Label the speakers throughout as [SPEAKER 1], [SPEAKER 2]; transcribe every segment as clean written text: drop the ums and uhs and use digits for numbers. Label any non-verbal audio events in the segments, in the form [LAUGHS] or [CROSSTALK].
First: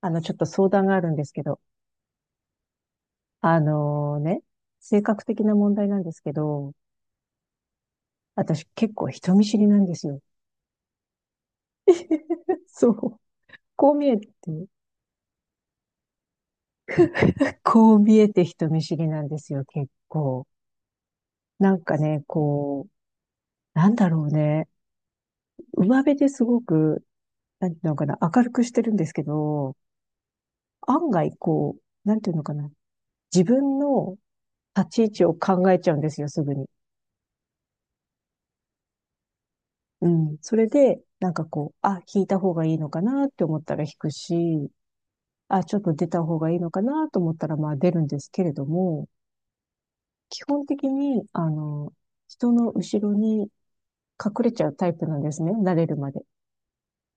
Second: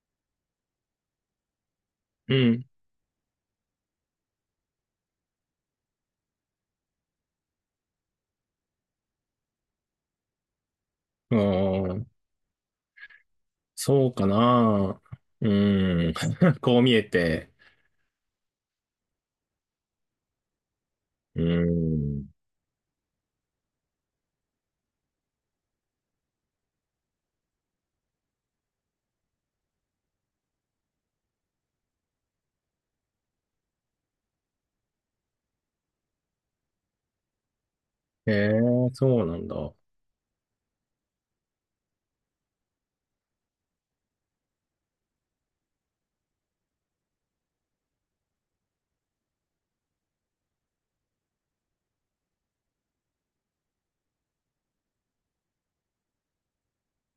[SPEAKER 1] ちょっと相談があるんですけど、
[SPEAKER 2] うん。
[SPEAKER 1] あのね、性格的な問題なんですけど、私結構人見知りなんですよ。
[SPEAKER 2] ああ、
[SPEAKER 1] [LAUGHS] そう。こう
[SPEAKER 2] そ
[SPEAKER 1] 見
[SPEAKER 2] う
[SPEAKER 1] えて、
[SPEAKER 2] かな。うん。[LAUGHS] こう見えて。
[SPEAKER 1] こう見えて人見知りなんですよ、結構。
[SPEAKER 2] う
[SPEAKER 1] なんかね、
[SPEAKER 2] ん。
[SPEAKER 1] こう、なんだろうね。上辺ですごく、なんていうのかな、明るくしてるんですけど、案外こう、なんていうのかな、自分の立ち位置を考えちゃうんですよ、すぐに。
[SPEAKER 2] へえ、そうなんだ。
[SPEAKER 1] うん。それで、なんかこう、あ、引いた方がいいのかなって思ったら引くし、あ、ちょっと出た方がいいのかなと思ったら、まあ出るんですけれども、基本的に、人の後ろに隠れちゃうタイプなんですね。慣れるまで。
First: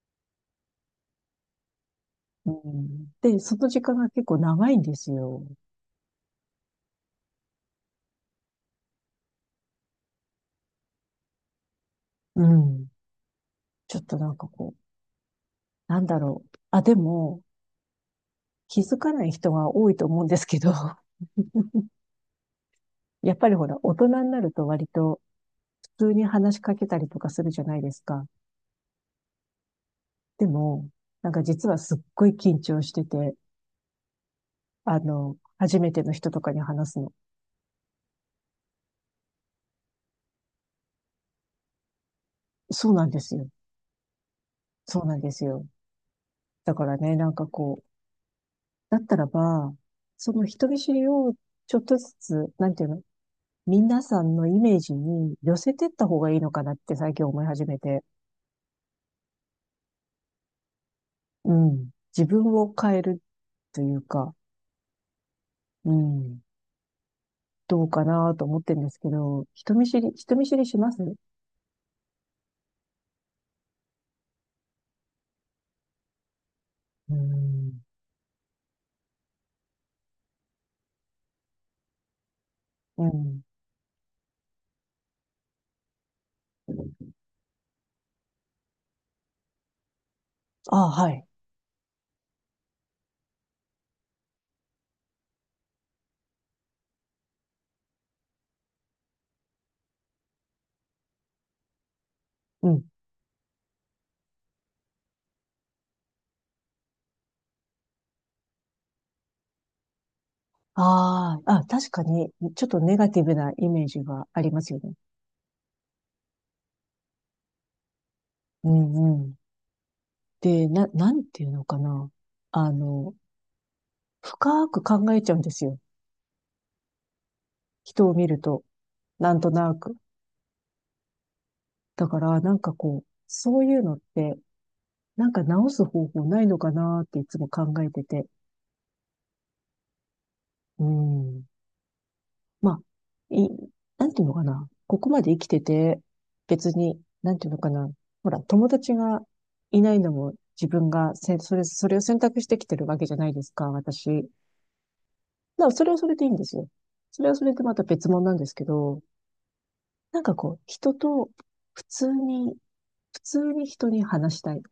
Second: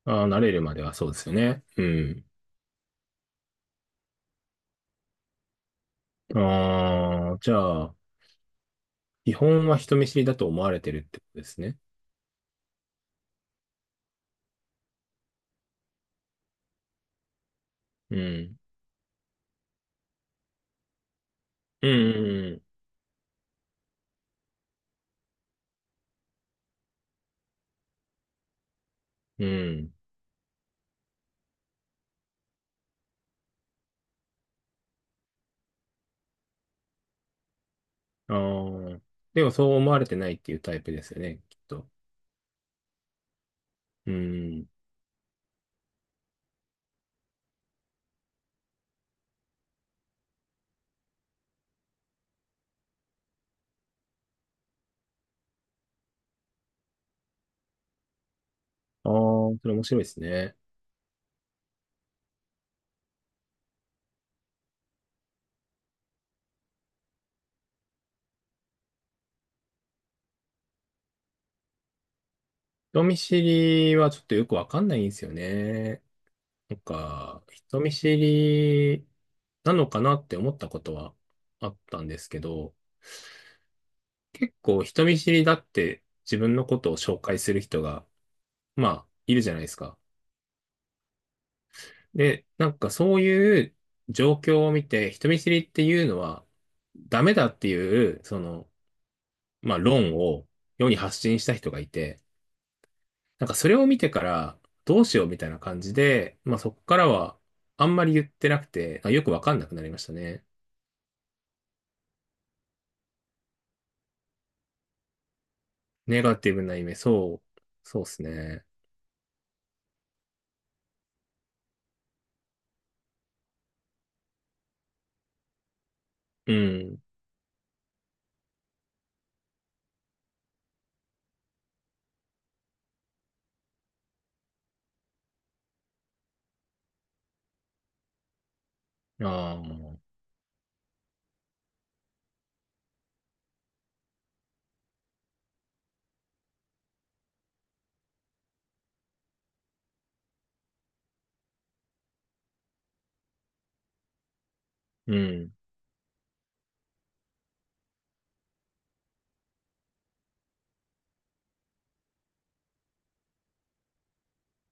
[SPEAKER 2] ああ、慣れるまではそうですよね。うん。
[SPEAKER 1] うん。で、その時間が結構長いんですよ。
[SPEAKER 2] ああ、じゃあ、基本は人見知りだと思われてるってことですね。
[SPEAKER 1] うん。ちょっとなんかこう、なんだろう。あ、でも、
[SPEAKER 2] うん
[SPEAKER 1] 気づかない人が多いと思うんですけど、
[SPEAKER 2] うん
[SPEAKER 1] [LAUGHS] やっぱりほら、大人になると割と普通に話しかけたりとかするじゃないですか。
[SPEAKER 2] うんうん。
[SPEAKER 1] でも、なんか実はすっごい緊張してて、初めての人とかに話すの。
[SPEAKER 2] うん。ああ、でもそう思われてないっていうタイプですよね、きっと。
[SPEAKER 1] そうなんですよ。
[SPEAKER 2] うん。
[SPEAKER 1] そうなんですよ。だからね、なんかこう、だったらば、その人見知りをちょっとずつ、なんていうの、皆さんのイメージに寄せてった方がいいのかなって最近思い始めて、
[SPEAKER 2] ああ、それ面白いですね。
[SPEAKER 1] うん。自分を変えるというか、うん。どうかなと思ってるんですけど、人見知り、人見知りします
[SPEAKER 2] 人見知りはちょっとよくわかんないんですよね。なん
[SPEAKER 1] う
[SPEAKER 2] か、
[SPEAKER 1] ん。
[SPEAKER 2] 人見知りなのかなって思ったことはあったんですけど、
[SPEAKER 1] うん。
[SPEAKER 2] 結構人見知りだって自分のことを紹介する人が、まあ、いるじゃないですか。
[SPEAKER 1] ああ、はい。
[SPEAKER 2] で、なんかそういう状況を見て、人見知りっていうのはダメだっていう、その、まあ論を世に発信した人がいて、
[SPEAKER 1] うん
[SPEAKER 2] なんかそれを見てからどうしようみたいな感じで、まあそこからはあんまり言ってなくて、あよくわかんなくなりましたね。
[SPEAKER 1] ああ、あ、確かに、ちょっとネガティブなイメージがありますよね。
[SPEAKER 2] ネガティブな意味、そう、そうですね。
[SPEAKER 1] うんうん。で、な、なんていうのかな。あの、深く考えちゃうんですよ。
[SPEAKER 2] うん。
[SPEAKER 1] 人を見ると、なんとなく。だから、なんかこう、そういうのって、なんか直す方法ないのかなっていつも考えてて。
[SPEAKER 2] ああ、
[SPEAKER 1] うん。まあ、い、なんていうのかな。ここまで生きてて、別に、なんていうのかな。ほら、友達がいないのも自分がせ、それ、それを選択してきてるわけじゃないですか、私。
[SPEAKER 2] うん。
[SPEAKER 1] だからそれはそれでいいんですよ。それはそれでまた別物なんですけど、なんかこう、人と普通に、普通に人に話したい。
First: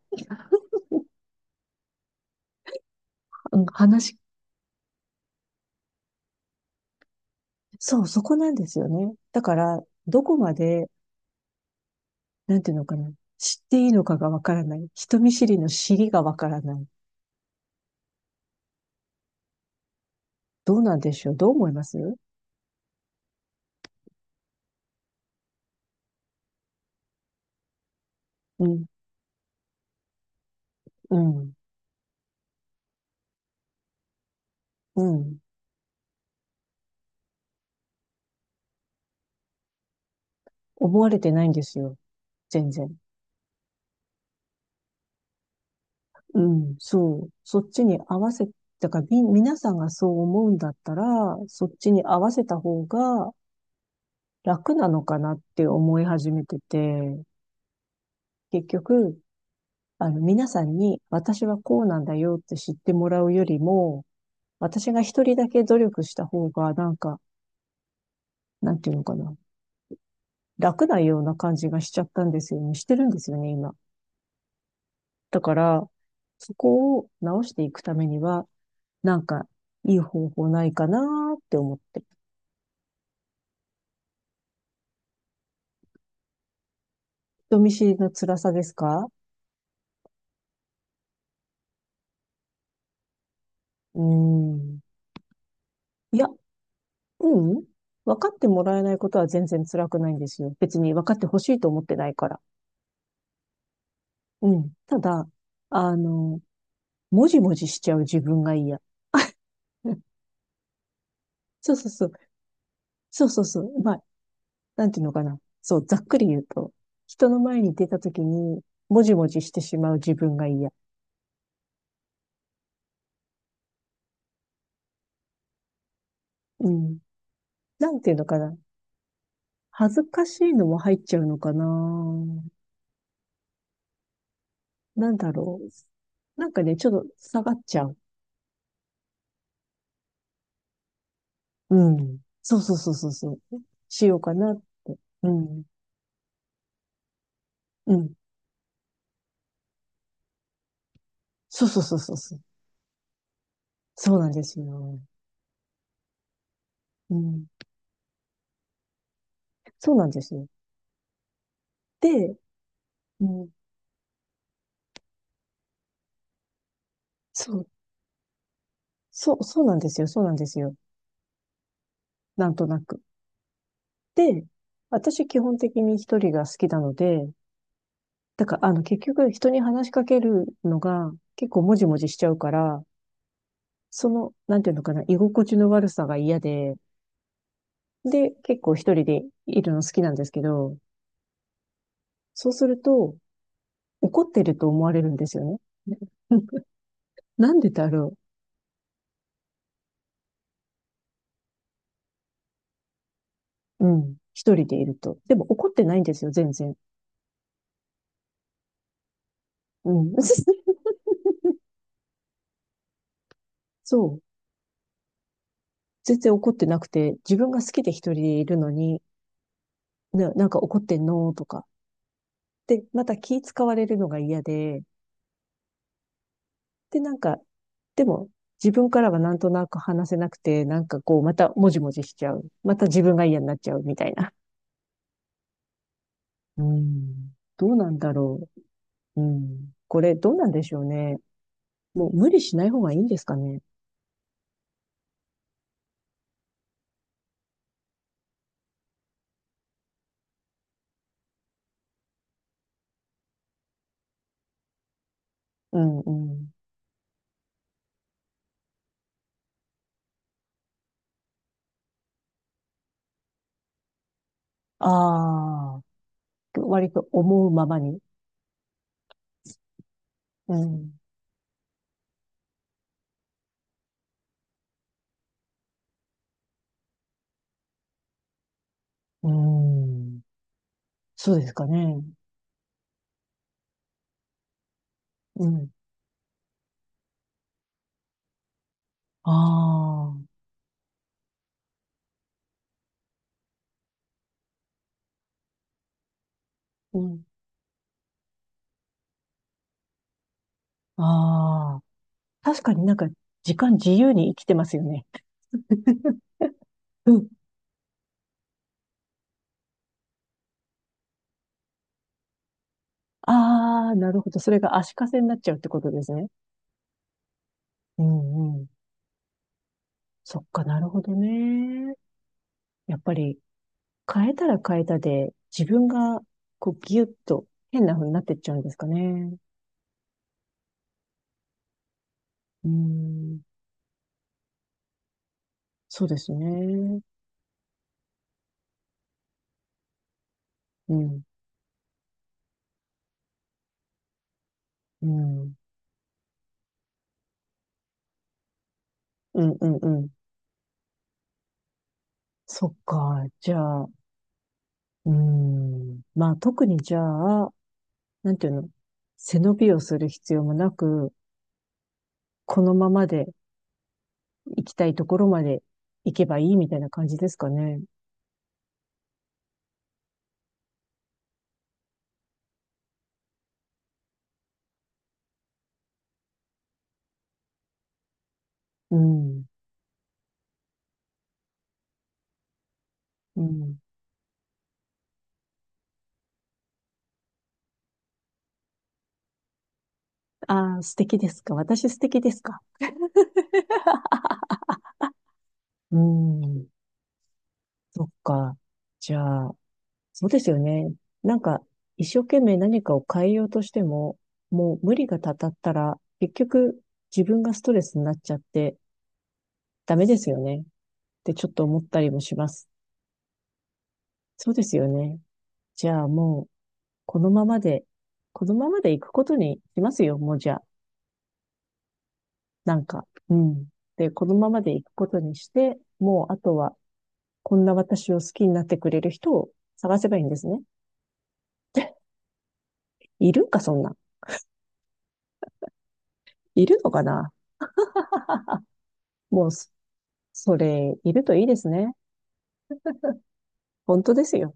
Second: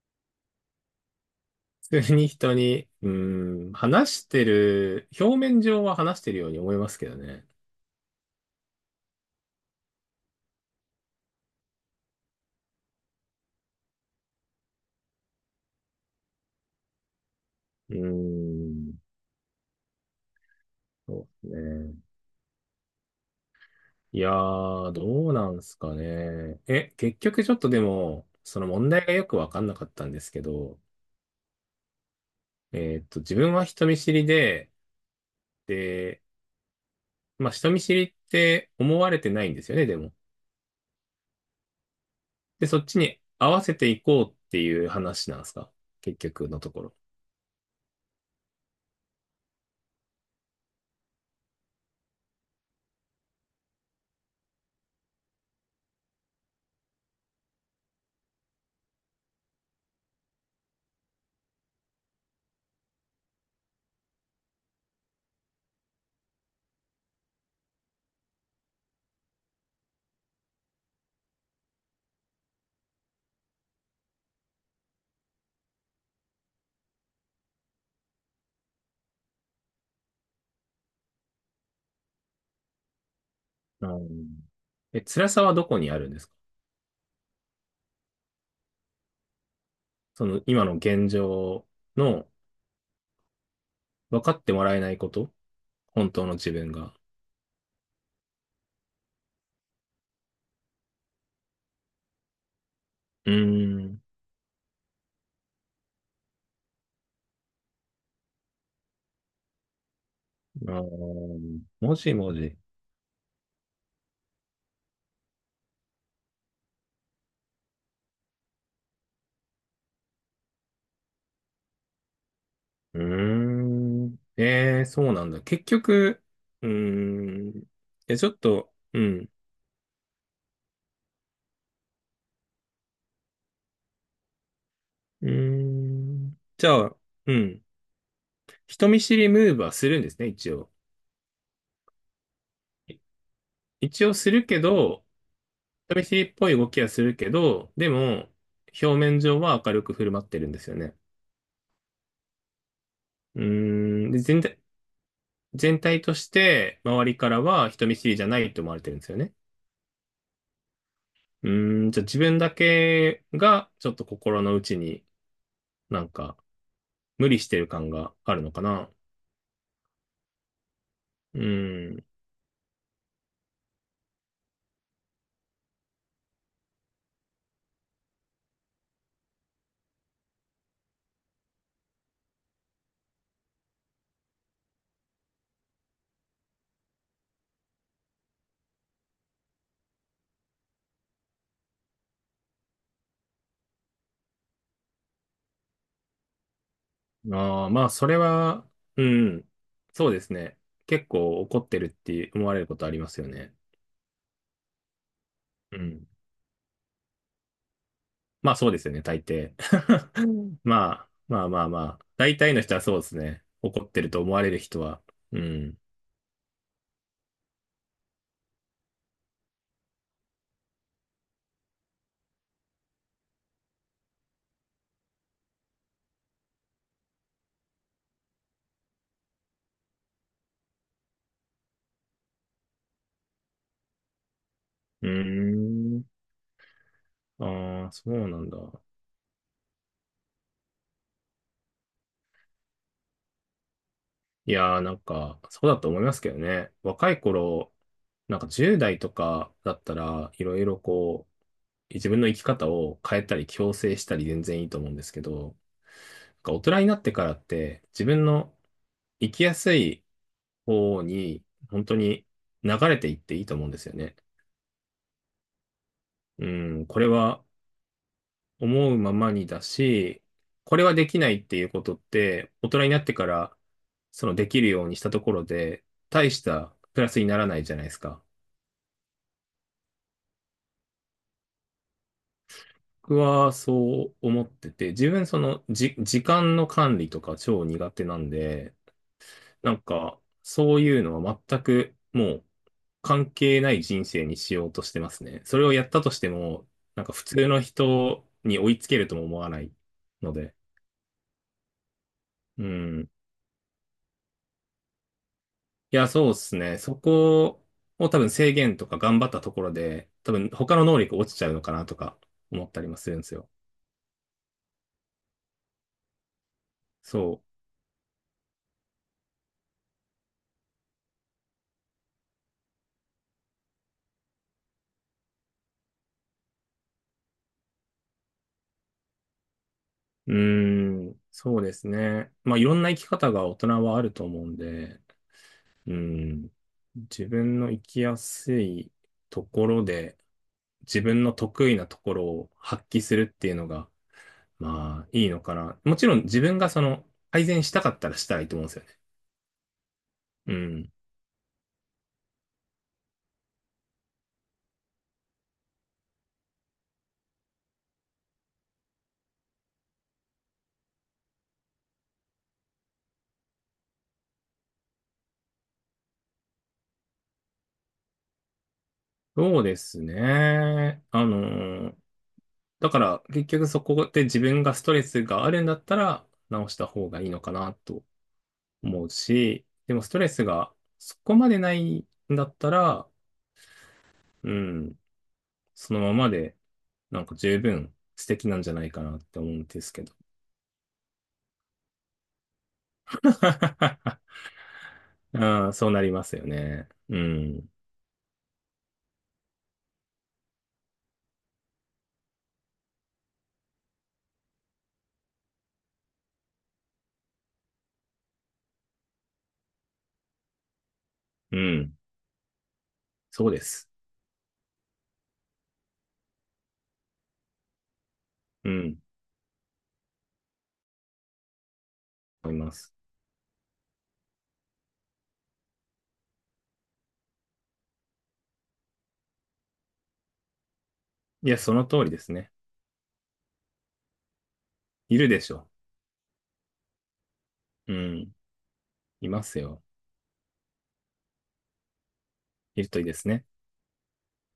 [SPEAKER 2] 普通に人に、う
[SPEAKER 1] うん
[SPEAKER 2] ん、
[SPEAKER 1] 話し、
[SPEAKER 2] 話してる、表面上は話してるように思いますけどね。
[SPEAKER 1] そう、そこなんですよね。だから、どこまで、なんていうのかな。知っていいのかがわからない。人見知りの知りがわからない。
[SPEAKER 2] うーん、
[SPEAKER 1] どうなんでし
[SPEAKER 2] そ
[SPEAKER 1] ょうど
[SPEAKER 2] うで
[SPEAKER 1] う思いま
[SPEAKER 2] すね。
[SPEAKER 1] す
[SPEAKER 2] いやー、どうなんすかね。え、結局ちょっとでも、そ
[SPEAKER 1] う
[SPEAKER 2] の
[SPEAKER 1] ん、
[SPEAKER 2] 問題がよくわかんなかったんですけど、
[SPEAKER 1] うん、
[SPEAKER 2] 自分は人見知りで、
[SPEAKER 1] うん。
[SPEAKER 2] で、まあ人見知りって思われてないんですよね、でも。
[SPEAKER 1] 思われてないんですよ。
[SPEAKER 2] で、
[SPEAKER 1] 全
[SPEAKER 2] そっ
[SPEAKER 1] 然。
[SPEAKER 2] ちに合わせていこうっていう話なんですか結
[SPEAKER 1] う
[SPEAKER 2] 局のと
[SPEAKER 1] ん、
[SPEAKER 2] ころ。
[SPEAKER 1] そう。そっちに合わせ、だからみ、皆さんがそう思うんだったら、そっちに合わせた方が楽なのかなって思い始めてて、結局、皆さんに私はこうなんだよって知ってもらうよりも、私が一人だけ努力した方が、なんか、なんていうのかな。楽なような感じがしちゃったんですよね。してるんですよね、今。だから、そこを直していくためには、なんか、いい方法ないかなーって思って。
[SPEAKER 2] うん。え、辛さはどこにあるんですか？
[SPEAKER 1] 人見知りの辛さですか
[SPEAKER 2] その今の現状の、
[SPEAKER 1] う
[SPEAKER 2] 分かって
[SPEAKER 1] ー
[SPEAKER 2] もらえ
[SPEAKER 1] ん。
[SPEAKER 2] ないこと、本
[SPEAKER 1] いや、
[SPEAKER 2] 当の自分が。
[SPEAKER 1] うん。分かってもらえないことは全然辛くないんですよ。別に分かってほしいと思ってないから。
[SPEAKER 2] うーん。
[SPEAKER 1] うん。ただ、あの、もじもじしちゃう自分が嫌。[LAUGHS] うん
[SPEAKER 2] あー
[SPEAKER 1] そうそう
[SPEAKER 2] も
[SPEAKER 1] そう。
[SPEAKER 2] しもし。
[SPEAKER 1] そうそうそう。まあ、なんていうのかな。そう、ざっくり言うと、人の前に出た時に、もじもじしてしまう自分が嫌。
[SPEAKER 2] うーん。えー、そうなんだ。結局、う
[SPEAKER 1] うん。
[SPEAKER 2] ーん。
[SPEAKER 1] なんていう
[SPEAKER 2] え、
[SPEAKER 1] の
[SPEAKER 2] ちょっ
[SPEAKER 1] かな。
[SPEAKER 2] と、うん。
[SPEAKER 1] 恥ずかしいのも入っちゃうのかな。なん
[SPEAKER 2] うー
[SPEAKER 1] だろ
[SPEAKER 2] ん。
[SPEAKER 1] う。なんか
[SPEAKER 2] じゃ
[SPEAKER 1] ね、ちょ
[SPEAKER 2] あ、
[SPEAKER 1] っと
[SPEAKER 2] う
[SPEAKER 1] 下がっ
[SPEAKER 2] ん。
[SPEAKER 1] ちゃう。
[SPEAKER 2] 人見知りムーブはするんですね、一応。
[SPEAKER 1] うん。そうそうそう
[SPEAKER 2] い
[SPEAKER 1] そうそう。し
[SPEAKER 2] 一応
[SPEAKER 1] よう
[SPEAKER 2] す
[SPEAKER 1] か
[SPEAKER 2] る
[SPEAKER 1] な
[SPEAKER 2] け
[SPEAKER 1] って。
[SPEAKER 2] ど、
[SPEAKER 1] うん。
[SPEAKER 2] 人見知りっぽい動きはするけど、で
[SPEAKER 1] うん。
[SPEAKER 2] も、表面上は明るく振る舞ってるんですよね。
[SPEAKER 1] そうそうそうそうそう。
[SPEAKER 2] うーん、
[SPEAKER 1] そう
[SPEAKER 2] で、
[SPEAKER 1] なん
[SPEAKER 2] 全
[SPEAKER 1] です
[SPEAKER 2] 体、
[SPEAKER 1] よ。
[SPEAKER 2] 全体として周
[SPEAKER 1] う
[SPEAKER 2] りから
[SPEAKER 1] ん。
[SPEAKER 2] は人見知りじゃないと思われてるんですよね。
[SPEAKER 1] そうなんですよ。
[SPEAKER 2] うーん、じゃあ自
[SPEAKER 1] で、
[SPEAKER 2] 分だけ
[SPEAKER 1] うん。
[SPEAKER 2] がちょっと心の内になんか無理し
[SPEAKER 1] そ
[SPEAKER 2] て
[SPEAKER 1] う、
[SPEAKER 2] る感があるのかな。
[SPEAKER 1] そう、そうなんですよ。そうなんですよ。
[SPEAKER 2] うー
[SPEAKER 1] なんとなく。で、私基本的に一人が好きなので、だから、結局人に話しかけるのが結構もじもじしちゃうから、その、なんていうのかな、居心地の悪さが嫌で、で、結構一人でいるの好きなんですけど、そうすると、怒ってると思われるんですよね。[LAUGHS] うん
[SPEAKER 2] ん、
[SPEAKER 1] なん
[SPEAKER 2] あ
[SPEAKER 1] で
[SPEAKER 2] あ、ま
[SPEAKER 1] だ
[SPEAKER 2] あそ
[SPEAKER 1] ろ
[SPEAKER 2] れは、うん、そうですね。結構怒ってるって思われることありますよね。
[SPEAKER 1] う。うん。一人でいると。でも怒っ
[SPEAKER 2] う
[SPEAKER 1] てないん
[SPEAKER 2] ん。
[SPEAKER 1] ですよ、全然。
[SPEAKER 2] まあそうですよね、大抵。
[SPEAKER 1] う
[SPEAKER 2] [LAUGHS]
[SPEAKER 1] ん。
[SPEAKER 2] うん。
[SPEAKER 1] [LAUGHS]
[SPEAKER 2] まあ、まあまあまあ。大体の人はそうですね。怒って
[SPEAKER 1] そ
[SPEAKER 2] ると思
[SPEAKER 1] う。
[SPEAKER 2] われる人は。うん。
[SPEAKER 1] 全然怒ってなくて、自分が好きで一人でいるのに、な、なんか怒ってんのとか。で、また気使われるのが嫌で、で、なんか、でも、自分からはなんとなく話せなくて、なんかこう、またもじもじしちゃう。また自分が嫌になっちゃうみたいな。
[SPEAKER 2] うーん。
[SPEAKER 1] うん。どう
[SPEAKER 2] あ
[SPEAKER 1] な
[SPEAKER 2] あ、
[SPEAKER 1] ん
[SPEAKER 2] そ
[SPEAKER 1] だ
[SPEAKER 2] うな
[SPEAKER 1] ろ
[SPEAKER 2] んだ。
[SPEAKER 1] う。うん。これ、どうなんでしょうね。もう無理しない方がいいんですかね。
[SPEAKER 2] いやーなんか、そうだと思いますけどね。若い頃、なんか10代とかだったら、いろいろこう、自分の生き方を変えたり、強制したり全然いいと思うんですけど、な
[SPEAKER 1] うんう
[SPEAKER 2] ん
[SPEAKER 1] ん。
[SPEAKER 2] か大人になってからって、自分の生きやすい方に、本当に流れていっていいと思うんですよね。
[SPEAKER 1] ああ、
[SPEAKER 2] うん、
[SPEAKER 1] 割
[SPEAKER 2] こ
[SPEAKER 1] と
[SPEAKER 2] れは
[SPEAKER 1] 思うままに。
[SPEAKER 2] 思うままにだし、
[SPEAKER 1] う
[SPEAKER 2] これは
[SPEAKER 1] ん。
[SPEAKER 2] できないっていうことって、大人になってから、そのできるようにしたところで、大したプラスにならないじゃないですか。
[SPEAKER 1] うん。そうですかね。
[SPEAKER 2] 僕はそう思ってて、自分そ
[SPEAKER 1] う
[SPEAKER 2] の
[SPEAKER 1] ん。
[SPEAKER 2] じ、時間の管理とか超苦手なんで、なん
[SPEAKER 1] あ
[SPEAKER 2] か、
[SPEAKER 1] あ、
[SPEAKER 2] そういうのは全くもう関係ない人生にしようとしてますね。それをやったとしても、
[SPEAKER 1] う
[SPEAKER 2] なんか
[SPEAKER 1] ん。
[SPEAKER 2] 普通の人に追いつけるとも思わないので、
[SPEAKER 1] ああ。確
[SPEAKER 2] う
[SPEAKER 1] かになんか、
[SPEAKER 2] ん。
[SPEAKER 1] 時間自由に生きてますよね。
[SPEAKER 2] いや、
[SPEAKER 1] [LAUGHS]
[SPEAKER 2] そうですね。そ
[SPEAKER 1] うん
[SPEAKER 2] こを多分制限とか頑張ったところで、多分他の能力落ちちゃうのかなとか思ったりもするんですよ。
[SPEAKER 1] ああ、なるほど。それが足かせになっちゃうってことですね。
[SPEAKER 2] そ
[SPEAKER 1] うんうん。そっか、なるほどね。やっぱり変えたら変えたで、自分がこうギュッと変な風になってっちゃうんですかね。
[SPEAKER 2] う。うーん、そうですね。まあい
[SPEAKER 1] う
[SPEAKER 2] ろんな生き方
[SPEAKER 1] ん。
[SPEAKER 2] が大人はあると思うんで、う
[SPEAKER 1] そうです
[SPEAKER 2] ん、
[SPEAKER 1] ね。
[SPEAKER 2] 自分の生きやすいところで、
[SPEAKER 1] う
[SPEAKER 2] 自
[SPEAKER 1] ん。
[SPEAKER 2] 分の得意なところを発揮するっていうのが、ま
[SPEAKER 1] う
[SPEAKER 2] あいいのか
[SPEAKER 1] ん。
[SPEAKER 2] な。もちろん自分がその改善したかったらしたらいいと思うんですよね。
[SPEAKER 1] うんうんうん。
[SPEAKER 2] うん。
[SPEAKER 1] そっか。じゃあ、うん。まあ特にじゃあ、なんていうの、背伸びをする必要もなく、このままで行きたいところまで行けばいいみたいな感じですかね。
[SPEAKER 2] そうですね。あのだから結局そこで自分がストレスがあるんだったら直した方がいいのかなと
[SPEAKER 1] う
[SPEAKER 2] 思う
[SPEAKER 1] ん。
[SPEAKER 2] し、でもストレスがそこまでないんだったら、
[SPEAKER 1] うん。
[SPEAKER 2] うん、そのままでなんか十分素敵なんじゃないかなって思うんですけど。
[SPEAKER 1] ああ、素敵ですか。私素敵ですか。
[SPEAKER 2] [LAUGHS] ああそう
[SPEAKER 1] う
[SPEAKER 2] なりますよ
[SPEAKER 1] ん。
[SPEAKER 2] ね。うん、
[SPEAKER 1] そっか。じゃあ、そうですよね。なんか、一生懸命何かを変えようとしても、もう無理がたたったら、結局自分がストレスになっちゃってダメですよね。ってちょっ
[SPEAKER 2] う
[SPEAKER 1] と思っ
[SPEAKER 2] ん、
[SPEAKER 1] たりもします。
[SPEAKER 2] そうです。
[SPEAKER 1] そうですよね。じゃあもう、このままで、このま
[SPEAKER 2] う
[SPEAKER 1] まで
[SPEAKER 2] ん、
[SPEAKER 1] 行くことにしますよ、もうじゃあ。
[SPEAKER 2] 思いま
[SPEAKER 1] なん
[SPEAKER 2] す。
[SPEAKER 1] か、うん。で、このままで行くことにして、もうあとはこんな私を好きになってくれる人を探せばいいんですね。
[SPEAKER 2] いや、その通りですね。
[SPEAKER 1] いるか、そんな。
[SPEAKER 2] いるでしょ。
[SPEAKER 1] いるのかな
[SPEAKER 2] うん、
[SPEAKER 1] [LAUGHS]
[SPEAKER 2] いま
[SPEAKER 1] もう、
[SPEAKER 2] すよ。
[SPEAKER 1] それ、いるといいですね。
[SPEAKER 2] いるといいですね。
[SPEAKER 1] 本当ですよ。